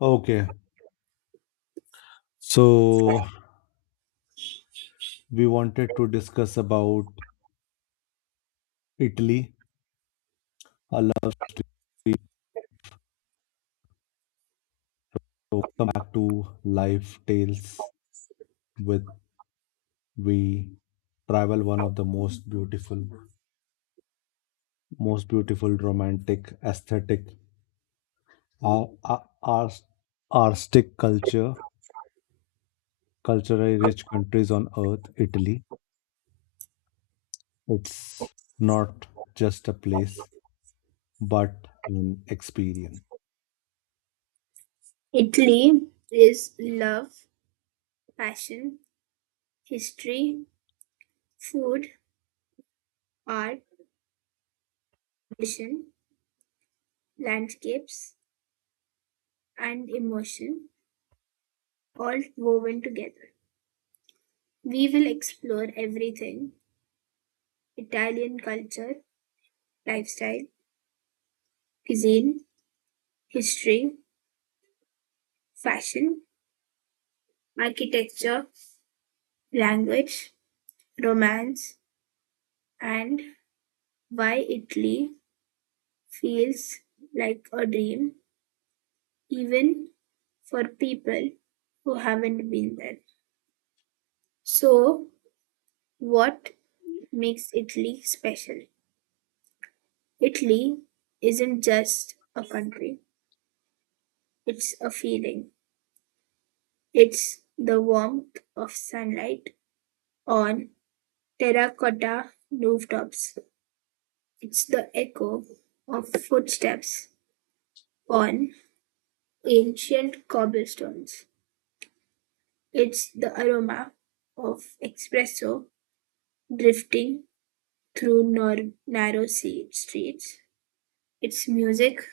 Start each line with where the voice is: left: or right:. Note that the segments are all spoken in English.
left: Okay, so we wanted to discuss about Italy. Allow me to come back to life tales with we travel one of the most beautiful romantic aesthetic, ar- ar- ars- artistic culture, culturally rich countries on earth. Italy. It's not just a place, but an experience.
right: Italy is love, passion, history, food, art, tradition, landscapes, and emotion all woven together. We will explore everything Italian culture, lifestyle, cuisine, history, fashion, architecture, language, romance, and why Italy feels like a dream even for people who haven't been there. So, what makes Italy special? Italy isn't just a country, it's a feeling. It's the warmth of sunlight on terracotta rooftops, it's the echo of footsteps on ancient cobblestones, it's the aroma of espresso drifting through narrow streets. It's music,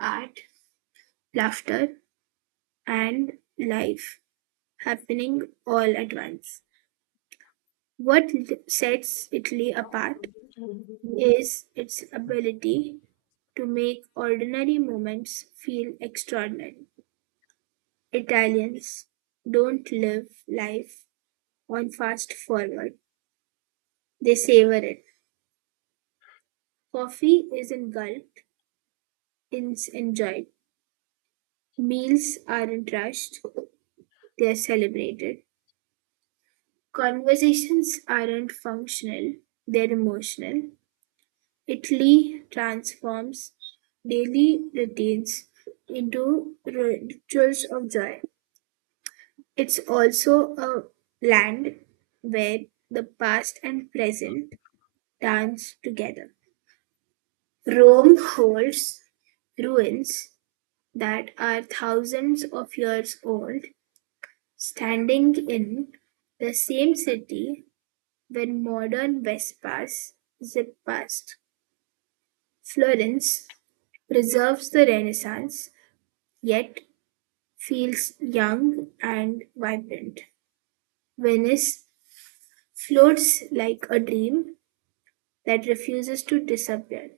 right: art, laughter, and life happening all at once. What sets Italy apart is its ability to make ordinary moments feel extraordinary. Italians don't live life on fast forward, they savor it. Coffee isn't gulped, it's enjoyed. Meals aren't rushed, they're celebrated. Conversations aren't functional, they're emotional. Italy transforms daily routines into rituals of joy. It's also a land where the past and present dance together. Rome holds ruins that are thousands of years old, standing in the same city when modern Vespas zip past. Florence preserves the Renaissance, yet feels young and vibrant. Venice floats like a dream that refuses to disappear.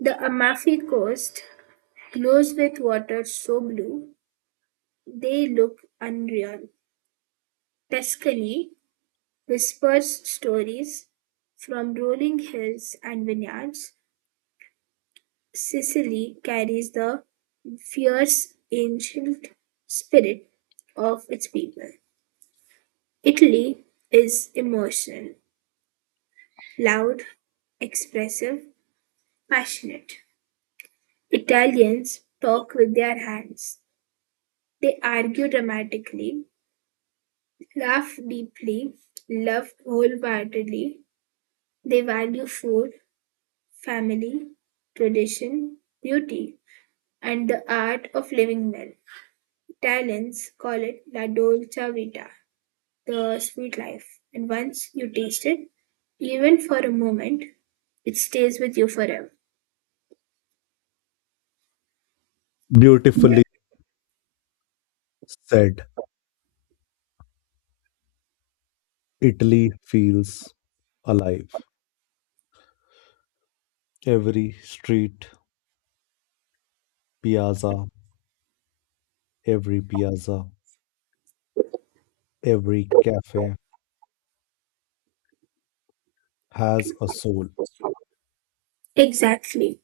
right: The Amalfi Coast glows with water so blue they look unreal. Tuscany whispers stories from rolling hills and vineyards. Sicily carries the fierce ancient spirit of its people. Italy is emotional, loud, expressive, passionate. Italians talk with their hands. They argue dramatically, laugh deeply, love wholeheartedly. They value food, family, tradition, beauty, and the art of living well. Italians call it la dolce vita, the sweet life. And once you taste it, even for a moment, it stays with you forever.
left: Beautifully said. Italy feels alive. Every street, piazza, every piazza, every cafe has a soul.
right: Exactly.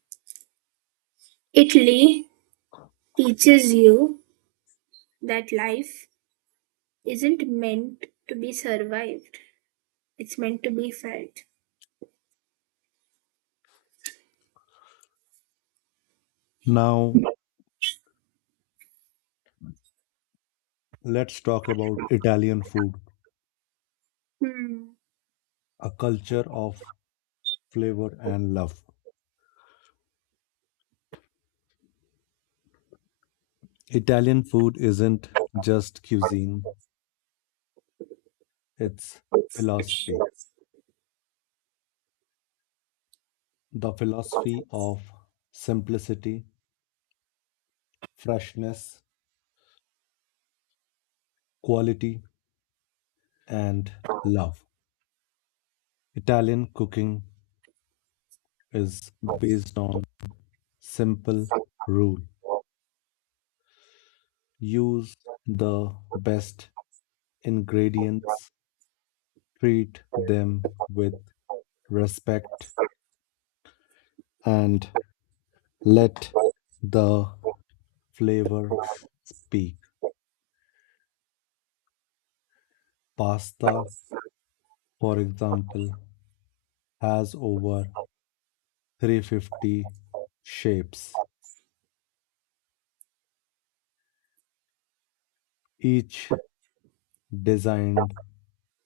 right: Italy teaches you that life isn't meant to be survived, it's meant to be felt.
left: Now, let's talk about Italian food,
right: Hmm.
left: a culture of flavor and love. Italian food isn't just cuisine, it's philosophy. The philosophy of simplicity, freshness, quality, and love. Italian cooking is based on simple rule. Use the best ingredients, treat them with respect, and let the flavor speak. Pasta, for example, has over 350 shapes, each designed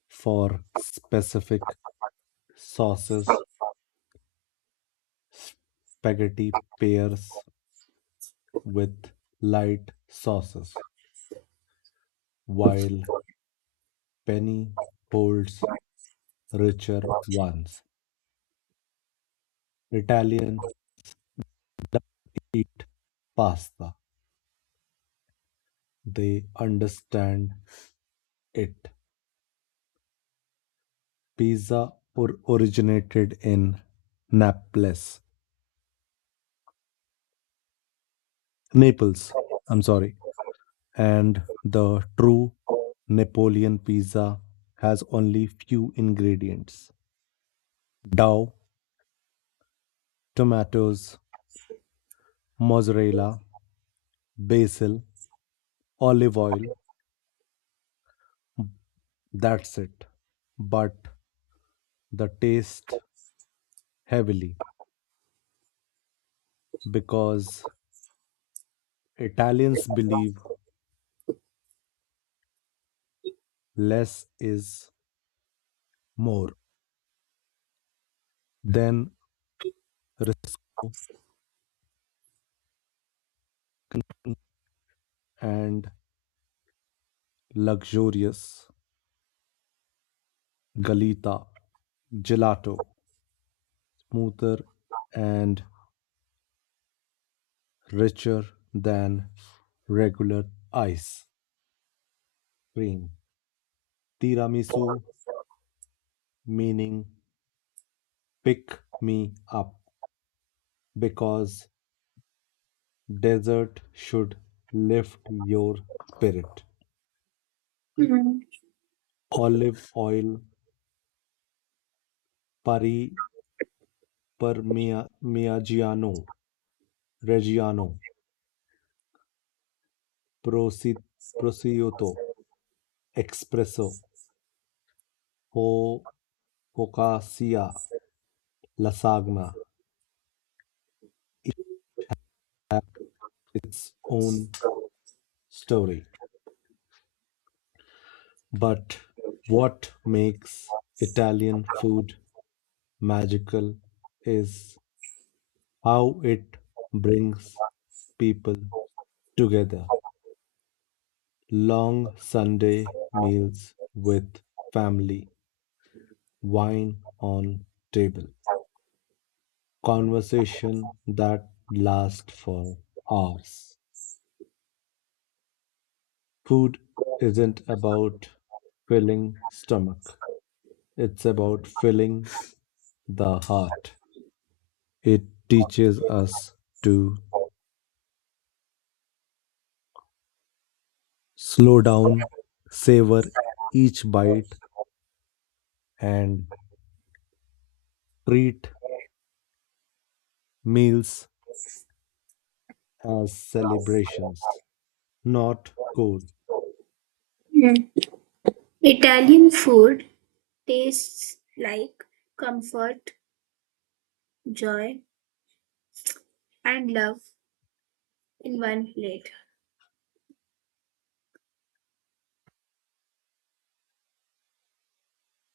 left: for specific sauces. Spaghetti pairs with light sauces, while penny holds richer ones. Italians don't eat pasta, they understand it. Pizza or originated in Naples, Naples, I'm sorry, and the true Napoleon pizza has only few ingredients: dough, tomatoes, mozzarella, basil, olive oil. That's it. But the taste heavily because Italians believe less is more than risco and luxurious galita, gelato, smoother and richer than regular ice cream. Tiramisu meaning pick me up because dessert should lift your spirit.
right: Hmm.
left: Olive oil, pari Miggiano, Reggiano, Prosi- Prosciutto, Espresso, Ho- Focaccia, Lasagna. Its own story. But what makes Italian food magical is how it brings people together. Long Sunday meals with family, wine on table conversation that lasts for hours. Food isn't about filling stomach. It's about filling the heart. It teaches us to slow down, savor each bite, and treat meals as celebrations, not chores.
right: Hmm. Italian food tastes like comfort, joy, and love in one plate.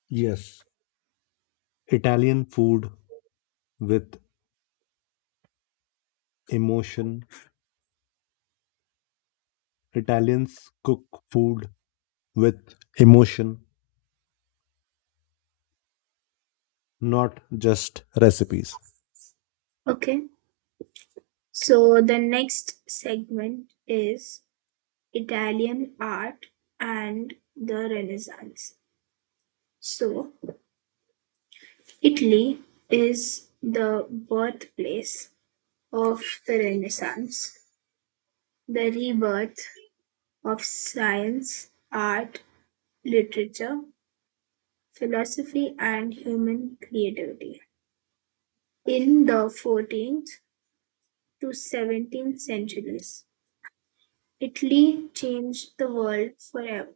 left: Yes, Italian food with emotion. Italians cook food with emotion, not just recipes.
right: Okay, so the next segment is Italian art and the Renaissance. So, Italy is the birthplace of the Renaissance, the rebirth of science, art, literature, philosophy, and human creativity. In the 14th to 17th centuries, Italy changed the world forever.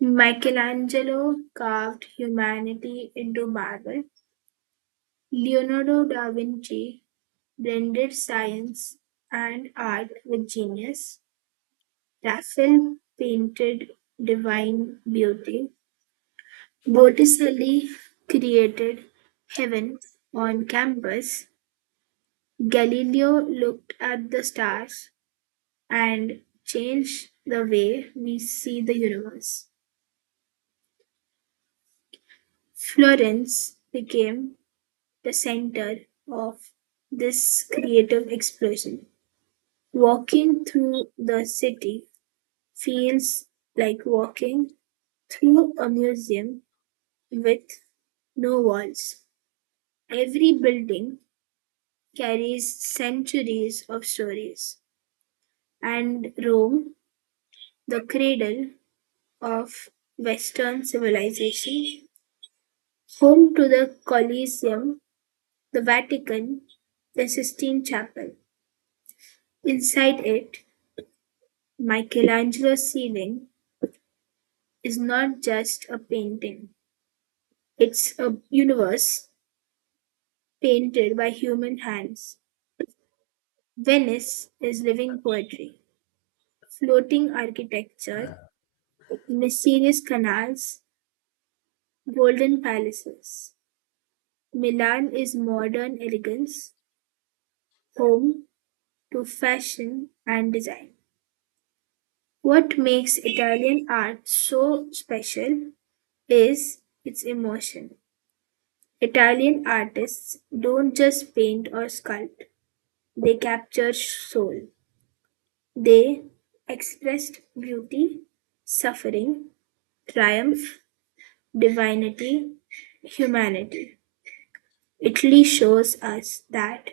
right: Michelangelo carved humanity into marble. Leonardo da Vinci blended science and art with genius. Raphael painted divine beauty. Botticelli created heaven on canvas. Galileo looked at the stars and changed the way we see the universe. Florence became the center of this creative explosion. Walking through the city feels like walking through a museum with no walls. Every building carries centuries of stories. And Rome, the cradle of Western civilization, home to the Colosseum, the Vatican, the Sistine Chapel. Inside it, Michelangelo's ceiling is not just a painting, it's a universe painted by human hands. Venice is living poetry, floating architecture, mysterious canals, golden palaces. Milan is modern elegance, home to fashion and design. What makes Italian art so special is its emotion. Italian artists don't just paint or sculpt, they capture soul. They expressed beauty, suffering, triumph, divinity, humanity. Italy shows us that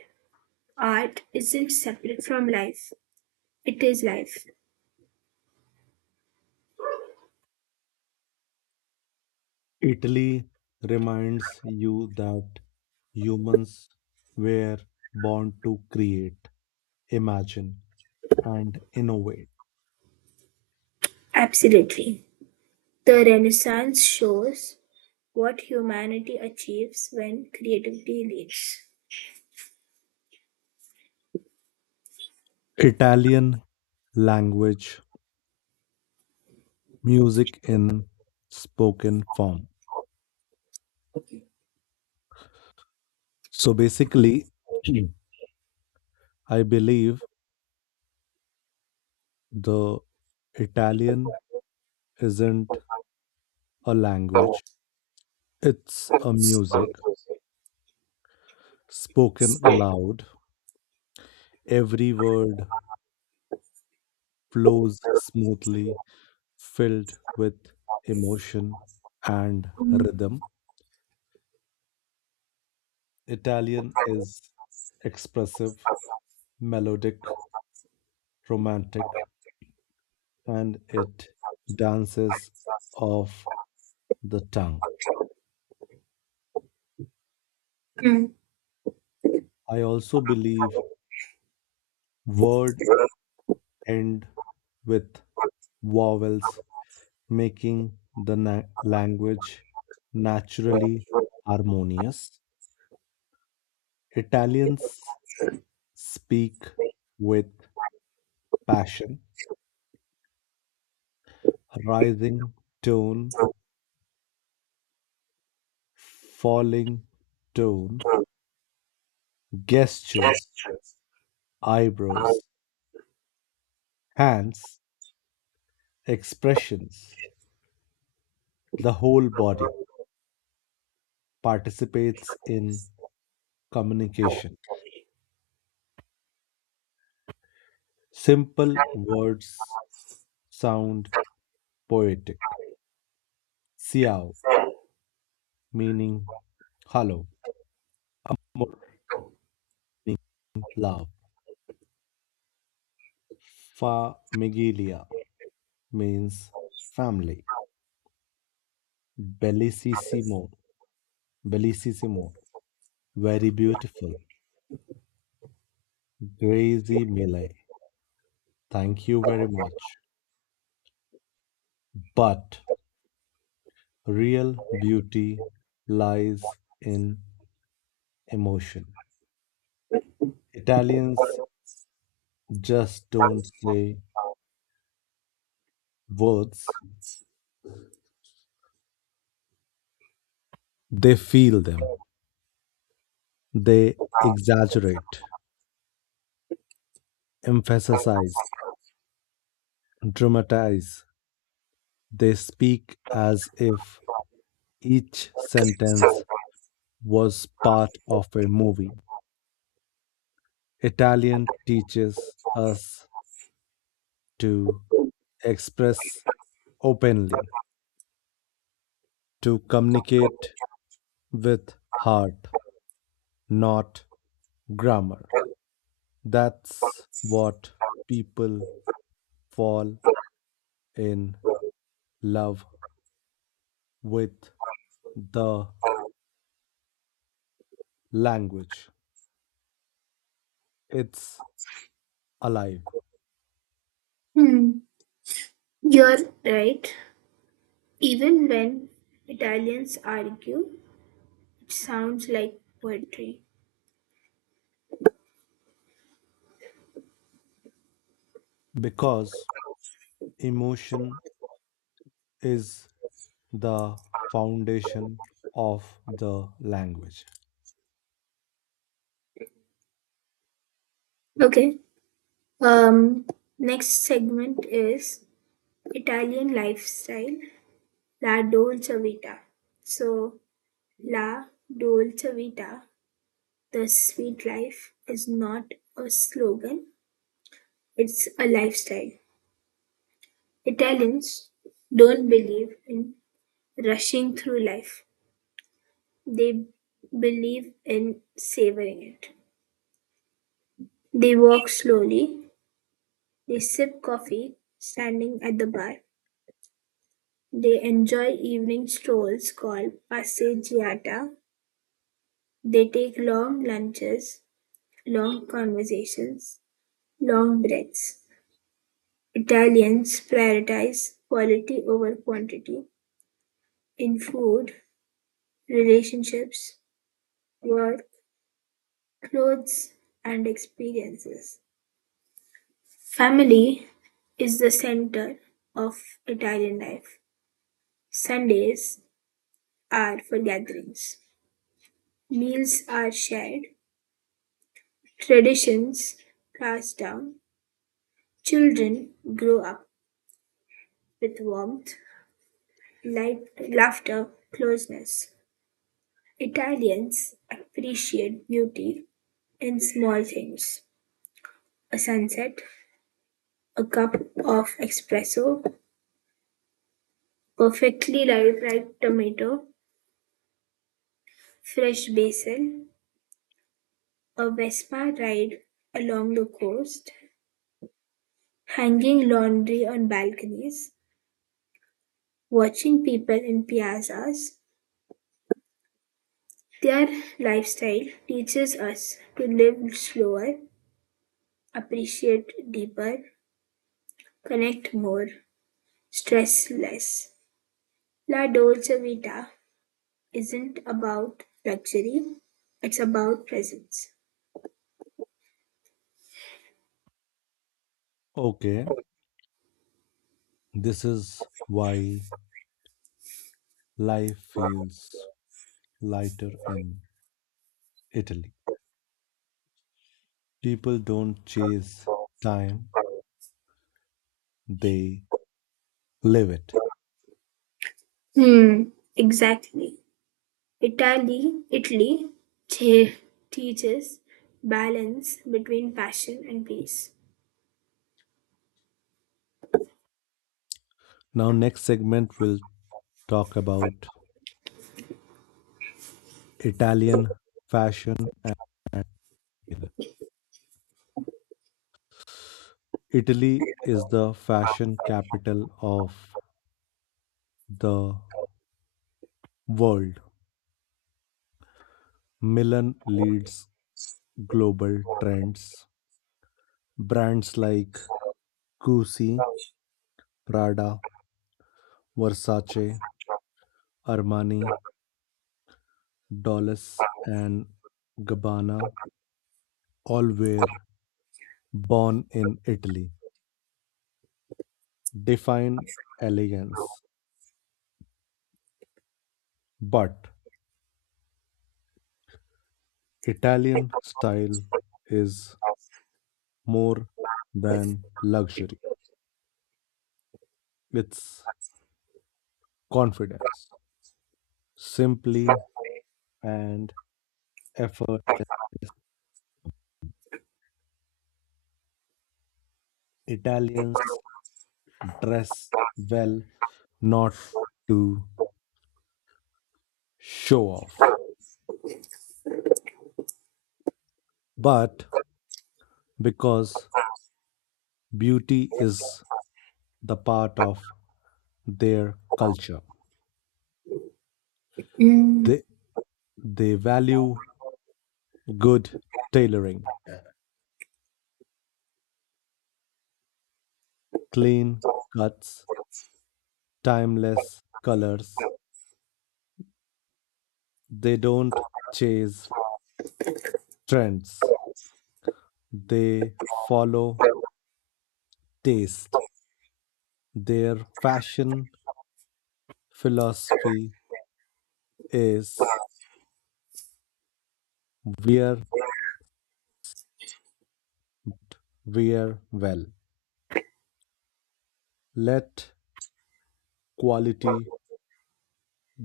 right: art isn't separate from life, it is life.
left: Italy reminds you that humans were born to create, imagine, and innovate.
right: Absolutely. The Renaissance shows what humanity achieves when creativity leads.
left: Italian language, music in spoken form. So basically, Mm. I believe the Italian isn't a language, it's a music spoken aloud. Every word, flows smoothly, filled with emotion and
right: Hmm.
left: rhythm. Italian is expressive, melodic, romantic, and it dances off the tongue. I also believe word end with vowels, making the language naturally harmonious. Italians speak with passion rising tone, falling tone, gestures, eyebrows, hands, expressions, the whole body participates in communication. Simple words sound poetic. Xiao meaning hello, Mor meaning love, Famigilia means family, Bellissimo, Bellissimo, very beautiful, Grazy Mile, thank you very much. But real beauty lies in emotion. Italians just don't say words, they feel them. They exaggerate, emphasize, dramatize. They speak as if each sentence was part of a movie. Italian teaches us to express openly to communicate with heart, not grammar. That's what people fall in love with the language. It's alive
right: Hmm. You're right. Even when Italians argue, it sounds like poetry.
left: because emotion is the foundation of the language.
right: Okay. Um, Next segment is Italian lifestyle, la dolce vita. So, la dolce vita, the sweet life, is not a slogan, it's a lifestyle. Italians don't believe in rushing through life, they believe in savoring it. They walk slowly, they sip coffee standing at the bar, they enjoy evening strolls called passeggiata. They take long lunches, long conversations, long breaths. Italians prioritize quality over quantity in food, relationships, work, clothes, and experiences. Family is the center of Italian life. Sundays are for gatherings. Meals are shared. Traditions passed down, children grow up with warmth, light, laughter, closeness. Italians appreciate beauty in small things: a sunset, a cup of espresso, perfectly ripe like tomato, fresh basil, a Vespa ride along the coast, hanging laundry on balconies, watching people in piazzas. Their lifestyle teaches us to live slower, appreciate deeper, connect more, stress less. La Dolce Vita isn't about luxury, it's about presence.
left: Okay, this is why life feels lighter in Italy. People don't chase time, they live it.
right: Hmm, exactly. Italy, Italy te- teaches balance between passion and peace.
left: Now, next segment, we'll talk about Italian fashion. Italy is the fashion capital of the world. Milan leads global trends. Brands like Gucci, Prada, Versace, Armani, Dolce and Gabbana all were born in Italy. Define elegance. But Italian style is more than luxury, it's confidence. Simply and effortless. Italians dress well not to show off, but because beauty is the part of their culture.
right: Mm,
left: They, they value good tailoring, clean cuts, timeless colors. They don't chase trends, they follow taste. Their fashion philosophy is wear, wear well. Let quality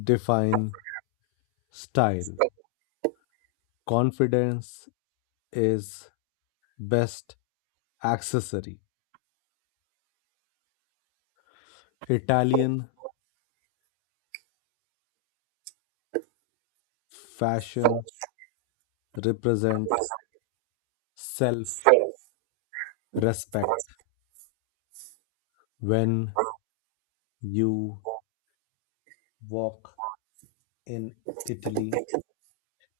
left: define style. Confidence is best accessory. Italian fashion represent self respect. When you walk in Italy,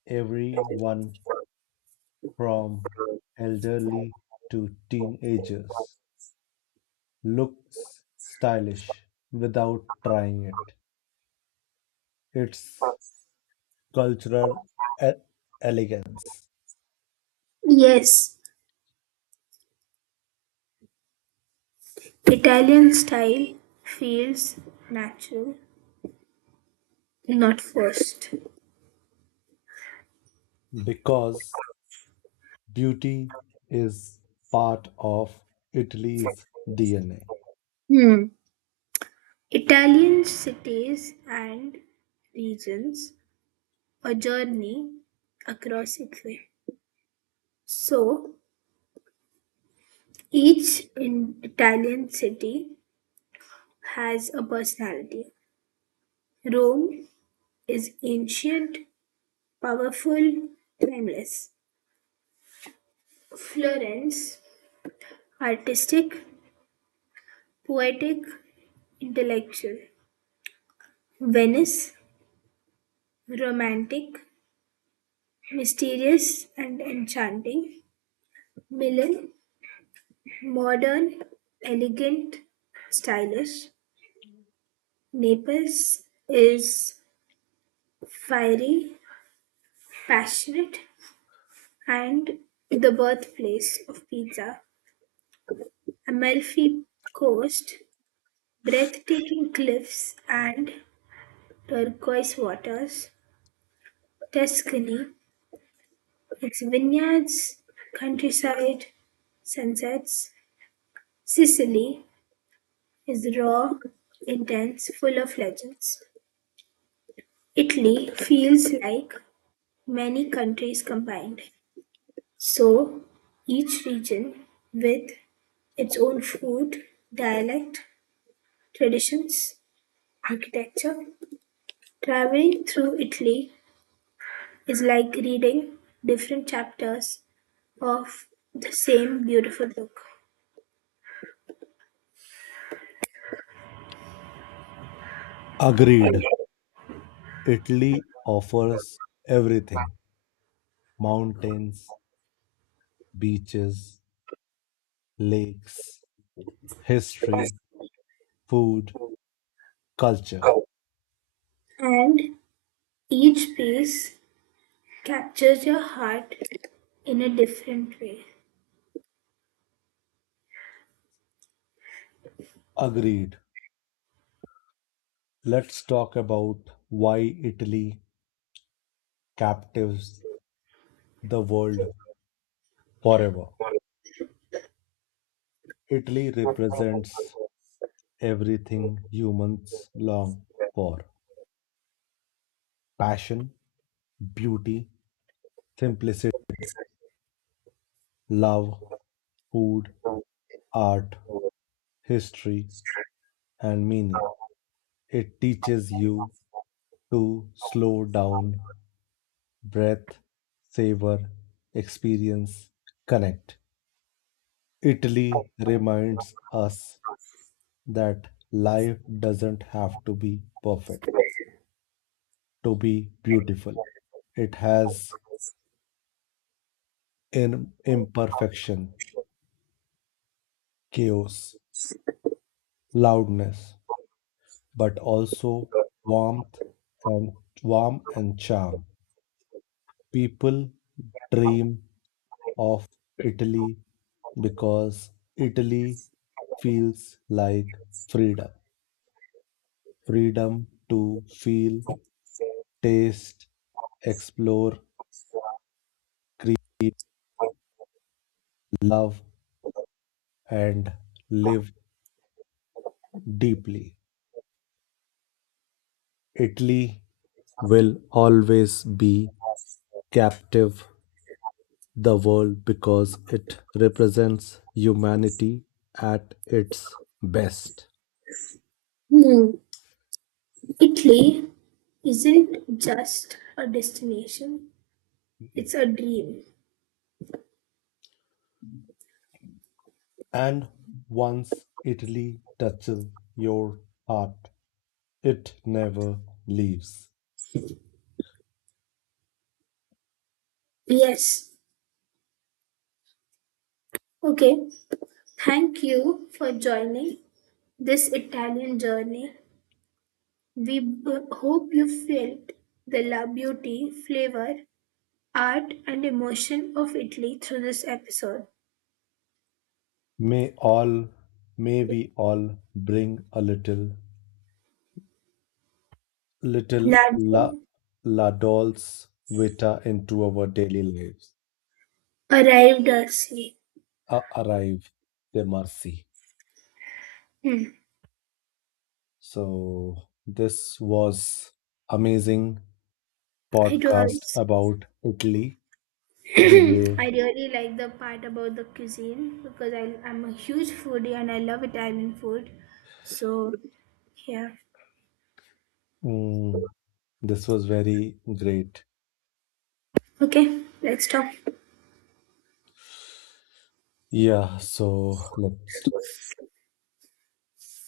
left: everyone from elderly to teenagers looks stylish without trying it. It's cultural e- elegance
right: yes, Italian style feels natural, not forced.
left: because beauty is part of Italy's DNA.
right: Hmm. Italian cities and regions, a journey across Italy. So each in Italian city has a personality. Rome is ancient, powerful, timeless. Florence, artistic, poetic, intellectual. Venice, romantic, mysterious, and enchanting. Milan, modern, elegant, stylish. Naples is fiery, passionate, and the birthplace of pizza. Amalfi Coast, breathtaking cliffs and turquoise waters. Tuscany, its vineyards, countryside, sunsets. Sicily is raw, intense, full of legends. Italy feels like many countries combined, so each region with its own food, dialect, traditions, architecture. Traveling through Italy is like reading different chapters of the same beautiful book,
left: Agreed. Italy offers everything mountains, beaches, lakes, history, food, culture.
right: and each piece captures your heart in a different way.
left: Agreed. Let's talk about why Italy captives the world forever. Italy represents everything humans long for passion, beauty, simplicity, love, food, art, history, and meaning. It teaches you to slow down, breath, savor, experience, connect. Italy reminds us that life doesn't have to be perfect to be beautiful. It has in imperfection, chaos, loudness, but also warmth and warm and charm. People dream of Italy because Italy feels like freedom. Freedom to feel, taste, explore, create, love and live deeply. Italy will always be captive the world because it represents humanity at its best.
right: Hmm. Italy isn't just a destination, it's a dream.
left: And once Italy touches your heart, it never leaves.
right: Yes, okay. Thank you for joining this Italian journey. We hope you felt the la beauty, flavor, art, and emotion of Italy through this episode.
left: May all, may we all bring a little, little
right: Latte
left: la, la dolce vita into our daily lives.
right: arrived early.
left: Arrive the mercy.
right: Hmm.
left: So this was amazing
right: It
left: podcast
right: was.
left: about Italy. The way
right: I really like the part about the cuisine because I'm a huge foodie and I love Italian food. So, yeah.
left: mm, this was very great.
right: Okay, let's talk.
left: Yeah. So let's